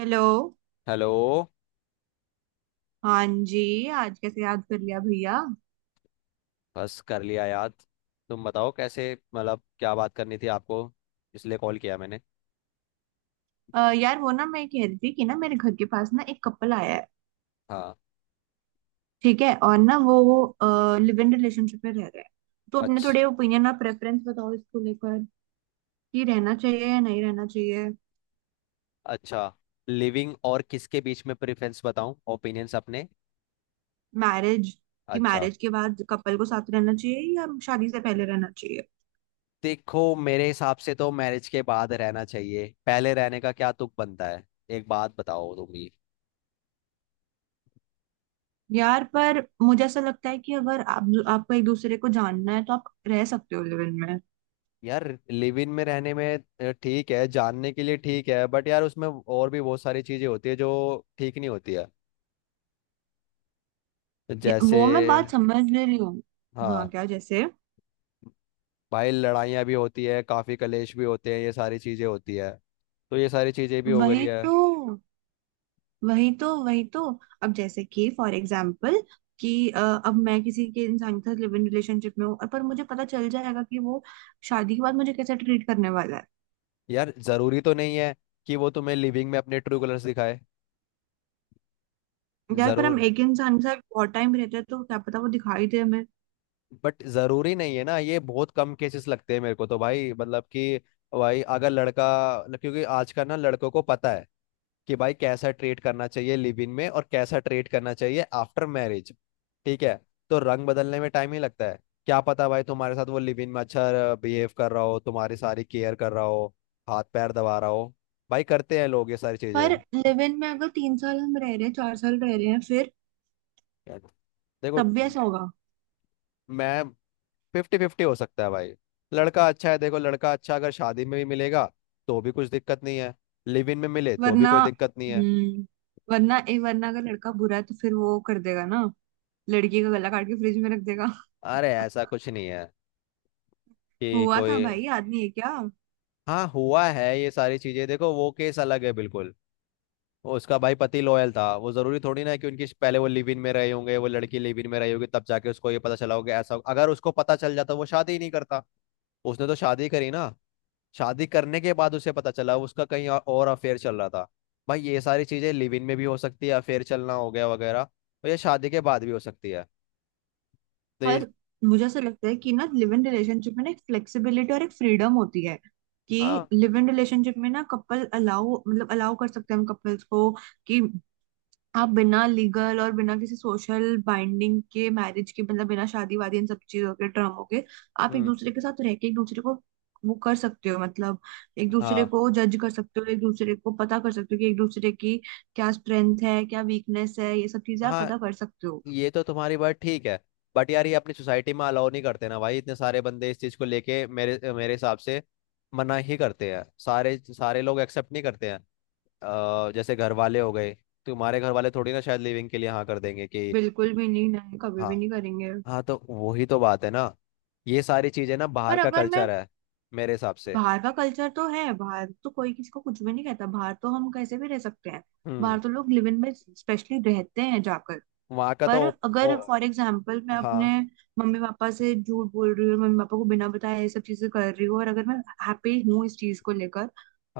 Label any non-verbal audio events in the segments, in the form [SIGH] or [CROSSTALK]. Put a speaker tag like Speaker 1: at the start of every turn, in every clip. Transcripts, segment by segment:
Speaker 1: Hello.
Speaker 2: Hello.
Speaker 1: हाँ जी। आज कैसे याद कर लिया भैया?
Speaker 2: बस कर लिया याद। तुम बताओ कैसे, मतलब क्या बात करनी थी आपको, इसलिए कॉल किया मैंने।
Speaker 1: यार वो ना मैं कह रही थी कि ना मेरे घर के पास ना एक कपल आया है।
Speaker 2: हाँ।
Speaker 1: ठीक है और ना वो लिव इन रिलेशनशिप में रह रहे हैं। तो अपने
Speaker 2: अच्छा।
Speaker 1: थोड़े ओपिनियन और प्रेफरेंस बताओ इसको लेकर कि रहना चाहिए या नहीं रहना चाहिए।
Speaker 2: अच्छा, लिविंग और किसके बीच में प्रेफरेंस बताऊं, ओपिनियंस अपने?
Speaker 1: मैरिज। कि
Speaker 2: अच्छा।
Speaker 1: मैरिज के बाद कपल को साथ रहना चाहिए या शादी से पहले रहना चाहिए?
Speaker 2: देखो मेरे हिसाब से तो मैरिज के बाद रहना चाहिए, पहले रहने का क्या तुक बनता है। एक बात बताओ तुम ही।
Speaker 1: यार पर मुझे ऐसा लगता है कि अगर आप आपको एक दूसरे को जानना है तो आप रह सकते हो लिव इन में।
Speaker 2: यार, लिव इन में रहने में ठीक है जानने के लिए, ठीक है, बट यार उसमें और भी बहुत सारी चीजें होती है जो ठीक नहीं होती है। जैसे,
Speaker 1: वो मैं बात समझ ले रही हूँ। हाँ,
Speaker 2: हाँ
Speaker 1: क्या जैसे?
Speaker 2: भाई, लड़ाइयाँ भी होती है, काफी कलेश भी होते हैं, ये सारी चीजें होती है, तो ये सारी चीजें भी हो गई
Speaker 1: वही
Speaker 2: है।
Speaker 1: तो। वही तो वही तो। अब जैसे कि फॉर एग्जाम्पल कि अब मैं किसी के इंसान के साथ लिव इन रिलेशनशिप में हूँ और पर मुझे पता चल जाएगा कि वो शादी के बाद मुझे कैसे ट्रीट करने वाला है।
Speaker 2: यार जरूरी तो नहीं है कि वो तुम्हें लिविंग में अपने ट्रू कलर्स दिखाए।
Speaker 1: यार पर हम
Speaker 2: जरूर,
Speaker 1: एक इंसान के साथ बहुत टाइम रहते हैं तो क्या पता वो दिखाई दे हमें।
Speaker 2: बट जरूरी नहीं है ना। ये बहुत कम केसेस लगते हैं मेरे को तो भाई, मतलब कि भाई अगर लड़का, क्योंकि आज का ना लड़कों को पता है कि भाई कैसा ट्रीट करना चाहिए लिव इन में और कैसा ट्रीट करना चाहिए आफ्टर मैरिज। ठीक है, तो रंग बदलने में टाइम ही लगता है। क्या पता भाई, तुम्हारे साथ वो लिव इन में अच्छा बिहेव कर रहा हो, तुम्हारी सारी केयर कर रहा हो, हाथ पैर दबा रहा हो। भाई करते हैं लोग ये सारी
Speaker 1: पर
Speaker 2: चीजें।
Speaker 1: लिव इन में अगर 3 साल हम रह रहे हैं, 4 साल रह रहे हैं, फिर
Speaker 2: देखो,
Speaker 1: तब भी ऐसा होगा?
Speaker 2: मैं, फिफ्टी फिफ्टी हो सकता है भाई। लड़का अच्छा है, देखो लड़का अच्छा अगर शादी में भी मिलेगा तो भी कुछ दिक्कत नहीं है, लिव इन में मिले तो भी
Speaker 1: वरना
Speaker 2: कोई दिक्कत नहीं है।
Speaker 1: हम्म वरना ए वरना अगर लड़का बुरा है तो फिर वो कर देगा ना, लड़की का गला काट के फ्रिज में रख देगा।
Speaker 2: अरे ऐसा
Speaker 1: [LAUGHS]
Speaker 2: कुछ नहीं है कि
Speaker 1: हुआ
Speaker 2: कोई।
Speaker 1: था भाई, आदमी है क्या?
Speaker 2: हाँ हुआ है ये सारी चीजें, देखो वो केस अलग है बिल्कुल। वो उसका भाई पति लॉयल था, वो जरूरी थोड़ी ना है कि उनकी पहले वो लिव इन में रहे होंगे, वो लड़की लिव इन में रही होगी तब जाके उसको ये पता चला होगा। ऐसा अगर उसको पता चल जाता वो शादी ही नहीं करता, उसने तो शादी करी ना। शादी करने के बाद उसे पता चला उसका कहीं और अफेयर चल रहा था। भाई ये सारी चीजें लिव इन में भी हो सकती है, अफेयर चलना हो गया वगैरह, और ये शादी के बाद भी हो सकती है। तो ये,
Speaker 1: पर मुझे ऐसा लगता है कि ना लिव इन रिलेशनशिप में ना एक फ्लेक्सिबिलिटी और एक फ्रीडम होती है कि
Speaker 2: हाँ।
Speaker 1: लिव इन रिलेशनशिप में ना कपल अलाउ मतलब अलाउ कर सकते हैं हम कपल्स को कि आप बिना लीगल और बिना किसी सोशल बाइंडिंग के मैरिज के मतलब बिना शादी वादी इन सब चीजों के ड्रामों के आप एक
Speaker 2: हम्म।
Speaker 1: दूसरे के साथ रह के एक दूसरे को वो कर सकते हो मतलब एक दूसरे
Speaker 2: हाँ।
Speaker 1: को जज कर सकते हो, एक दूसरे को पता कर सकते हो कि एक दूसरे की क्या स्ट्रेंथ है, क्या वीकनेस है, ये सब चीजें आप
Speaker 2: हाँ
Speaker 1: पता कर सकते हो।
Speaker 2: ये तो तुम्हारी बात ठीक है, बट यार ये अपनी सोसाइटी में अलाउ नहीं करते ना भाई, इतने सारे बंदे इस चीज को लेके, मेरे मेरे हिसाब से मना ही करते हैं। सारे सारे लोग एक्सेप्ट नहीं करते हैं। जैसे घर वाले हो गए, तुम्हारे घर वाले थोड़ी ना शायद लिविंग के लिए हाँ कर देंगे कि।
Speaker 1: बिल्कुल भी नहीं, नहीं कभी भी
Speaker 2: हाँ।
Speaker 1: नहीं करेंगे।
Speaker 2: हाँ, तो वही तो बात है ना। ये सारी चीजें ना बाहर
Speaker 1: पर
Speaker 2: का
Speaker 1: अगर मैं,
Speaker 2: कल्चर है मेरे हिसाब से।
Speaker 1: बाहर का कल्चर तो है, बाहर तो कोई किसी को कुछ भी नहीं कहता, बाहर तो हम कैसे भी रह सकते हैं,
Speaker 2: हम्म।
Speaker 1: बाहर तो लोग लिव इन में स्पेशली रहते हैं जाकर।
Speaker 2: वहाँ का
Speaker 1: पर
Speaker 2: तो। ओ,
Speaker 1: अगर फॉर एग्जाम्पल मैं अपने
Speaker 2: हाँ।
Speaker 1: मम्मी पापा से झूठ बोल रही हूँ, मम्मी पापा को बिना बताए ये सब चीजें कर रही हूँ और अगर मैं हैप्पी हूँ इस चीज को लेकर,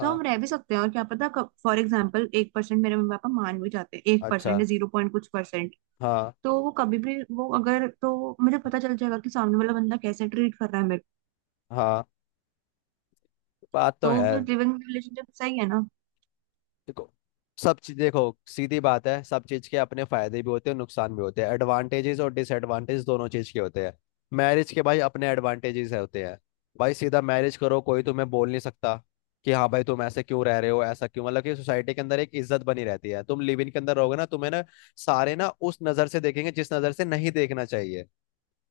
Speaker 1: तो हम रह भी सकते हैं, और क्या पता कब फॉर एग्जाम्पल 1% मेरे मम्मी पापा मान भी जाते हैं, 1%
Speaker 2: अच्छा,
Speaker 1: या जीरो पॉइंट कुछ परसेंट।
Speaker 2: हाँ।
Speaker 1: तो वो कभी भी वो अगर तो मुझे पता चल जाएगा कि सामने वाला बंदा कैसे ट्रीट कर रहा है मेरे।
Speaker 2: हाँ बात तो
Speaker 1: तो
Speaker 2: है।
Speaker 1: फिर लिविंग रिलेशनशिप सही है ना?
Speaker 2: देखो, सब चीज देखो, सीधी बात है, सब चीज के अपने फायदे भी होते हैं नुकसान भी होते हैं, एडवांटेजेस और डिसएडवांटेज दोनों चीज के होते हैं। मैरिज के भाई अपने एडवांटेजेस होते हैं। भाई सीधा मैरिज करो, कोई तुम्हें बोल नहीं सकता कि हाँ भाई तुम ऐसे क्यों रह रहे हो, ऐसा क्यों, मतलब कि सोसाइटी के अंदर एक इज्जत बनी रहती है। तुम लिव इन के अंदर रहोगे ना, तुम्हें ना सारे ना उस नजर से देखेंगे जिस नजर से नहीं देखना चाहिए।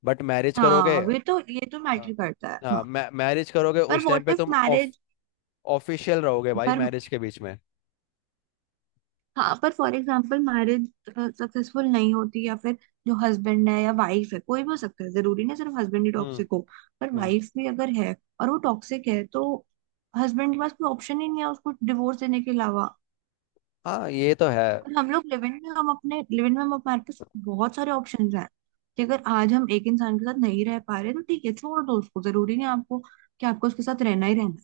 Speaker 2: बट मैरिज करोगे।
Speaker 1: हाँ वे तो, ये तो मैटर
Speaker 2: हाँ।
Speaker 1: करता है
Speaker 2: हाँ,
Speaker 1: हाँ।
Speaker 2: मै मैरिज करोगे
Speaker 1: पर
Speaker 2: उस टाइम
Speaker 1: व्हाट
Speaker 2: पे
Speaker 1: इफ
Speaker 2: तुम ऑफ,
Speaker 1: मैरिज,
Speaker 2: ऑफिशियल रहोगे भाई
Speaker 1: पर
Speaker 2: मैरिज के बीच में।
Speaker 1: हाँ पर फॉर एग्जांपल मैरिज सक्सेसफुल नहीं होती, या फिर जो हस्बैंड है या वाइफ है कोई भी हो सकता है, जरूरी नहीं सिर्फ हस्बैंड ही
Speaker 2: हम्म।
Speaker 1: टॉक्सिक हो, पर
Speaker 2: हम्म।
Speaker 1: वाइफ भी अगर है और वो टॉक्सिक है तो हस्बैंड के पास कोई ऑप्शन ही नहीं है उसको डिवोर्स देने के अलावा।
Speaker 2: हाँ ये तो है।
Speaker 1: और हम लोग लिव इन में, हम अपने लिव इन में हम हमारे पास बहुत सारे ऑप्शंस हैं कि अगर आज हम एक इंसान के साथ नहीं रह पा रहे तो ठीक है छोड़ दो उसको, जरूरी नहीं आपको कि आपको उसके साथ रहना ही रहना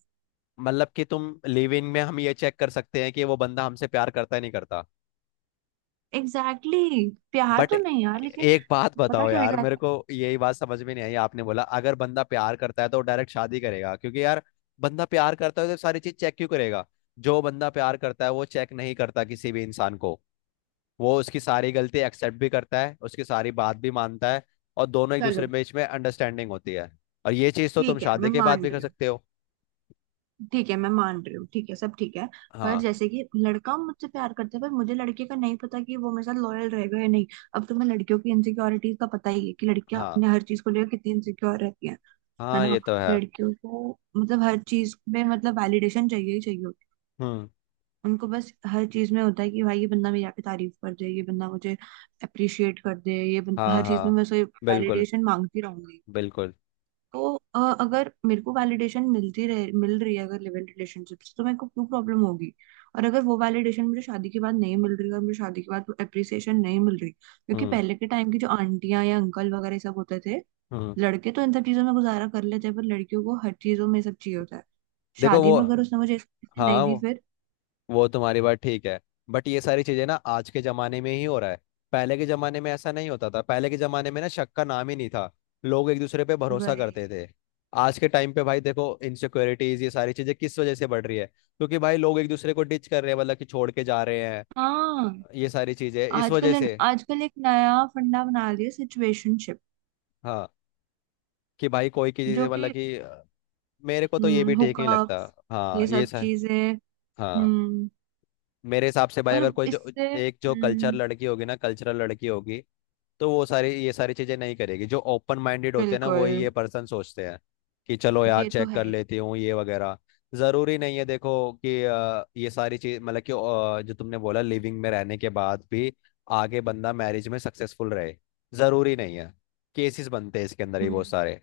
Speaker 2: मतलब कि तुम लिव इन में हम ये चेक कर सकते हैं कि वो बंदा हमसे प्यार करता है नहीं करता।
Speaker 1: है। Exactly exactly। प्यार
Speaker 2: बट
Speaker 1: तो नहीं यार, लेकिन
Speaker 2: एक बात
Speaker 1: पता
Speaker 2: बताओ
Speaker 1: चल
Speaker 2: यार, मेरे
Speaker 1: जाता है।
Speaker 2: को यही बात समझ में नहीं आई, आपने बोला अगर बंदा प्यार करता है तो डायरेक्ट शादी करेगा, क्योंकि यार बंदा प्यार करता है तो सारी चीज चेक क्यों करेगा। जो बंदा प्यार करता है वो चेक नहीं करता किसी भी इंसान को, वो उसकी सारी गलती एक्सेप्ट भी करता है, उसकी सारी बात भी मानता है, और दोनों एक दूसरे
Speaker 1: चलो
Speaker 2: के बीच में अंडरस्टैंडिंग होती है। और ये चीज तो तुम
Speaker 1: ठीक है
Speaker 2: शादी
Speaker 1: मैं
Speaker 2: के बाद
Speaker 1: मान
Speaker 2: भी कर
Speaker 1: रही हूँ,
Speaker 2: सकते हो।
Speaker 1: ठीक है मैं मान रही हूँ, ठीक है सब ठीक है। पर
Speaker 2: हाँ।
Speaker 1: जैसे कि लड़का मुझसे प्यार करता है पर मुझे लड़के का नहीं पता कि वो मेरे साथ लॉयल रहेगा या नहीं। अब तुम्हें लड़कियों की इनसिक्योरिटीज का पता ही है कि लड़कियां
Speaker 2: हाँ।
Speaker 1: अपने हर चीज को लेकर कितनी इनसिक्योर रहती हैं, है
Speaker 2: हाँ
Speaker 1: ना?
Speaker 2: ये तो है।
Speaker 1: लड़कियों को मतलब हर चीज में मतलब वैलिडेशन चाहिए ही चाहिए होती है।
Speaker 2: हम्म।
Speaker 1: उनको बस हर चीज में होता है कि भाई ये बंदा मेरी आके तारीफ कर दे, ये बंदा मुझे अप्रिशिएट कर दे,
Speaker 2: हाँ।
Speaker 1: हर चीज में
Speaker 2: हाँ
Speaker 1: मैं उसे
Speaker 2: बिल्कुल।
Speaker 1: वैलिडेशन मांगती रहूंगी।
Speaker 2: बिल्कुल।
Speaker 1: तो अगर मेरे को वैलिडेशन मिलती रहे, मिल रही है अगर लिव इन रिलेशनशिप से, तो मेरे को क्यों प्रॉब्लम होगी। और अगर वो वैलिडेशन मुझे शादी के बाद नहीं मिल रही और मुझे शादी के बाद वो अप्रिसिएशन नहीं मिल रही क्योंकि
Speaker 2: हम्म।
Speaker 1: पहले के टाइम की जो आंटियां या अंकल वगैरह ये सब होते थे,
Speaker 2: हम्म।
Speaker 1: लड़के तो इन सब चीजों में गुजारा कर लेते हैं पर लड़कियों को हर चीजों में ये सब चाहिए होता है।
Speaker 2: देखो
Speaker 1: शादी
Speaker 2: वो,
Speaker 1: में अगर उसने मुझे इस चीज़ से
Speaker 2: हाँ
Speaker 1: नहीं दी फिर,
Speaker 2: वो तुम्हारी बात ठीक है, बट ये सारी चीजें ना आज के जमाने में ही हो रहा है। पहले के जमाने में ऐसा नहीं होता था, पहले के जमाने में ना शक का नाम ही नहीं था, लोग एक दूसरे पे भरोसा
Speaker 1: वही।
Speaker 2: करते थे। आज के टाइम पे भाई देखो, इनसिक्योरिटीज ये सारी चीजें किस वजह से बढ़ रही है, क्योंकि भाई लोग एक दूसरे को डिच कर रहे हैं, मतलब कि छोड़ के जा रहे हैं।
Speaker 1: हाँ।
Speaker 2: ये सारी चीजें इस वजह
Speaker 1: आजकल,
Speaker 2: से।
Speaker 1: आजकल एक नया फंडा बना लिया, सिचुएशनशिप,
Speaker 2: हाँ कि भाई कोई की
Speaker 1: जो
Speaker 2: चीजें, मतलब
Speaker 1: कि
Speaker 2: कि मेरे को तो ये भी ठीक नहीं
Speaker 1: हुकअप,
Speaker 2: लगता।
Speaker 1: ये
Speaker 2: हाँ ये
Speaker 1: सब
Speaker 2: सर।
Speaker 1: चीजें।
Speaker 2: हाँ।
Speaker 1: हम्म।
Speaker 2: मेरे हिसाब से भाई
Speaker 1: और
Speaker 2: अगर कोई जो
Speaker 1: इससे।
Speaker 2: एक जो कल्चर
Speaker 1: हम्म।
Speaker 2: लड़की होगी ना, कल्चरल लड़की होगी तो वो सारी ये सारी चीजें नहीं करेगी। जो ओपन माइंडेड होते हैं ना वही ये
Speaker 1: बिल्कुल।
Speaker 2: पर्सन सोचते हैं कि चलो यार
Speaker 1: ये तो
Speaker 2: चेक कर
Speaker 1: है ही।
Speaker 2: लेती हूँ ये वगैरह। जरूरी नहीं है, देखो कि ये सारी चीज, मतलब कि जो तुमने बोला लिविंग में रहने के बाद भी आगे बंदा मैरिज में सक्सेसफुल रहे, जरूरी नहीं है। केसेस बनते हैं इसके अंदर ही बहुत
Speaker 1: हम्म।
Speaker 2: सारे।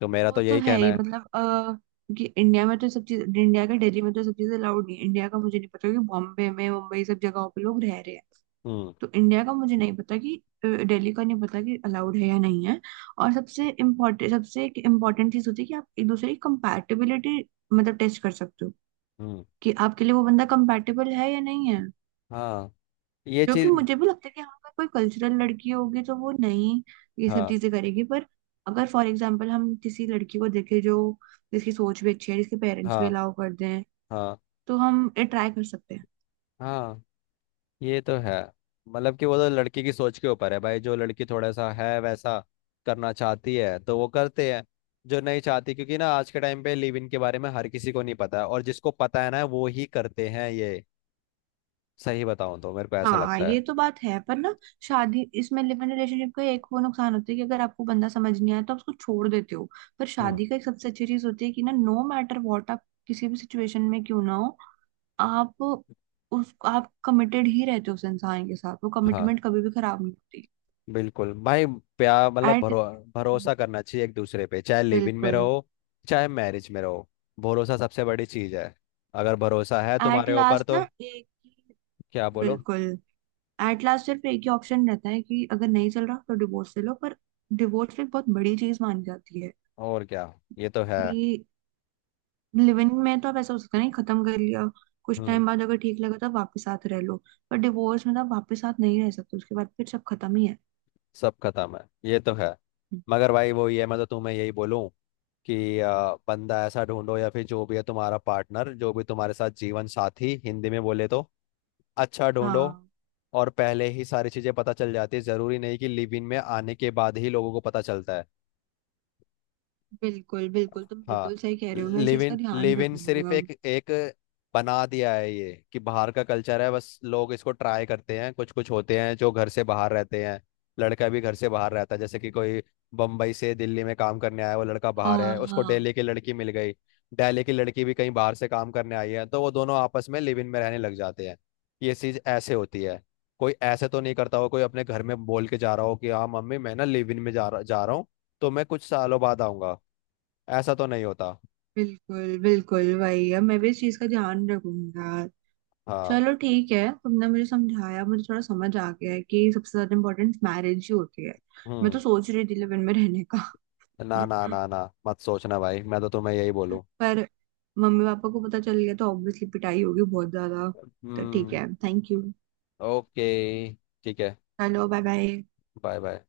Speaker 2: तो मेरा
Speaker 1: वो
Speaker 2: तो
Speaker 1: तो
Speaker 2: यही
Speaker 1: है
Speaker 2: कहना
Speaker 1: ही
Speaker 2: है।
Speaker 1: मतलब कि इंडिया में तो सब चीज, इंडिया का, दिल्ली में तो सब चीजें अलाउड नहीं है। इंडिया का मुझे नहीं पता कि बॉम्बे में, मुंबई, सब जगहों पे लोग रह रहे हैं।
Speaker 2: हम्म।
Speaker 1: तो इंडिया का मुझे नहीं पता कि दिल्ली का नहीं पता कि अलाउड है या नहीं है। और सबसे इम्पोर्टेंट, सबसे एक इम्पोर्टेंट चीज होती है कि आप एक दूसरे की कंपैटिबिलिटी मतलब टेस्ट कर सकते हो
Speaker 2: हम्म।
Speaker 1: कि आपके लिए वो बंदा कंपैटिबल है या नहीं।
Speaker 2: हाँ ये
Speaker 1: जो कि
Speaker 2: चीज।
Speaker 1: मुझे भी लगता है कि हाँ, अगर कोई कल्चरल लड़की होगी तो वो नहीं ये सब
Speaker 2: हाँ।
Speaker 1: चीजें करेगी, पर अगर फॉर एग्जाम्पल हम किसी लड़की को देखें जो, जिसकी सोच भी अच्छी है, जिसके पेरेंट्स भी
Speaker 2: हाँ।
Speaker 1: अलाउ कर दें,
Speaker 2: हाँ।
Speaker 1: तो हम ट्राई कर सकते हैं।
Speaker 2: हाँ ये तो है, मतलब कि वो तो लड़की की सोच के ऊपर है भाई। जो लड़की थोड़ा सा है वैसा करना चाहती है तो वो करते हैं, जो नहीं चाहती, क्योंकि ना आज के टाइम पे लिव इन के बारे में हर किसी को नहीं पता है, और जिसको पता है ना वो ही करते हैं ये। सही बताऊं तो मेरे को ऐसा
Speaker 1: हाँ
Speaker 2: लगता है।
Speaker 1: ये तो बात है पर ना, शादी, इसमें लिव इन रिलेशनशिप का एक वो नुकसान होता है कि अगर आपको बंदा समझ नहीं आया तो आप उसको छोड़ देते हो। पर
Speaker 2: हम्म।
Speaker 1: शादी का एक सबसे अच्छी चीज होती है कि ना नो मैटर व्हाट आप किसी भी सिचुएशन में क्यों ना हो, आप उस, आप कमिटेड ही रहते हो उस इंसान के साथ, वो
Speaker 2: हाँ
Speaker 1: कमिटमेंट कभी भी खराब नहीं होती।
Speaker 2: बिल्कुल भाई। प्यार मतलब
Speaker 1: एट।
Speaker 2: भरोसा करना चाहिए एक दूसरे पे, चाहे लिव इन में
Speaker 1: बिल्कुल।
Speaker 2: रहो चाहे मैरिज में रहो। भरोसा सबसे बड़ी चीज है, अगर भरोसा है
Speaker 1: एट
Speaker 2: तुम्हारे ऊपर
Speaker 1: लास्ट ना
Speaker 2: तो।
Speaker 1: एक ही।
Speaker 2: क्या बोलो।
Speaker 1: बिल्कुल। एट लास्ट सिर्फ एक ही ऑप्शन रहता है कि अगर नहीं चल रहा तो डिवोर्स ले लो, पर डिवोर्स एक बहुत बड़ी चीज मानी जाती है
Speaker 2: और क्या, ये तो है।
Speaker 1: कि लिविंग में तो आप ऐसा हो सकता है नहीं, खत्म कर लिया, कुछ
Speaker 2: हम्म।
Speaker 1: टाइम बाद अगर ठीक लगा तो वापस साथ रह लो, पर डिवोर्स में तो आप वापस साथ नहीं रह सकते, उसके बाद फिर सब खत्म ही है।
Speaker 2: सब खत्म है, ये तो है। मगर भाई वही है, मैं तो तुम्हें यही बोलूं कि बंदा ऐसा ढूंढो, या फिर जो भी है तुम्हारा पार्टनर, जो भी तुम्हारे साथ, जीवन साथी हिंदी में बोले तो, अच्छा ढूंढो।
Speaker 1: हाँ।
Speaker 2: और पहले ही सारी चीजें पता चल जाती है, जरूरी नहीं कि लिव इन में आने के बाद ही लोगों को पता चलता है।
Speaker 1: बिल्कुल बिल्कुल, तुम
Speaker 2: हाँ।
Speaker 1: बिल्कुल सही कह रहे हो, मैं इस चीज का
Speaker 2: लिविन
Speaker 1: ध्यान
Speaker 2: लिविन सिर्फ
Speaker 1: रखूंगा।
Speaker 2: एक एक बना दिया है ये कि बाहर का कल्चर है, बस लोग इसको ट्राई करते हैं। कुछ कुछ होते हैं जो घर से बाहर रहते हैं, लड़का भी घर से बाहर रहता है, जैसे कि कोई बम्बई से दिल्ली में काम करने आया, वो लड़का बाहर
Speaker 1: हाँ
Speaker 2: है, उसको दिल्ली
Speaker 1: हाँ।
Speaker 2: की लड़की मिल गई। दिल्ली की लड़की भी कहीं बाहर से काम करने आई है, तो वो दोनों आपस में लिव इन में रहने लग जाते हैं। ये चीज ऐसे होती है। कोई ऐसे तो नहीं करता हो, कोई अपने घर में बोल के जा रहा हो कि हाँ मम्मी, मैं ना लिव इन में जा रहा हूँ तो मैं कुछ सालों बाद आऊंगा। ऐसा तो नहीं होता।
Speaker 1: बिल्कुल बिल्कुल वही, अब मैं भी इस चीज का ध्यान रखूंगा।
Speaker 2: हाँ।
Speaker 1: चलो ठीक है, तुमने मुझे समझाया, मुझे थोड़ा समझ आ गया है कि सबसे ज्यादा इम्पोर्टेंस मैरिज ही होती है। मैं तो
Speaker 2: हम्म।
Speaker 1: सोच रही थी लिव इन में रहने का।
Speaker 2: ना ना
Speaker 1: [LAUGHS]
Speaker 2: ना ना मत सोचना भाई, मैं तो तुम्हें यही बोलूँ।
Speaker 1: पर मम्मी पापा को पता चल गया तो ऑब्वियसली पिटाई होगी बहुत ज्यादा। तो ठीक
Speaker 2: हम्म।
Speaker 1: है, थैंक यू।
Speaker 2: ओके, ठीक है।
Speaker 1: चलो बाय बाय।
Speaker 2: Bye bye.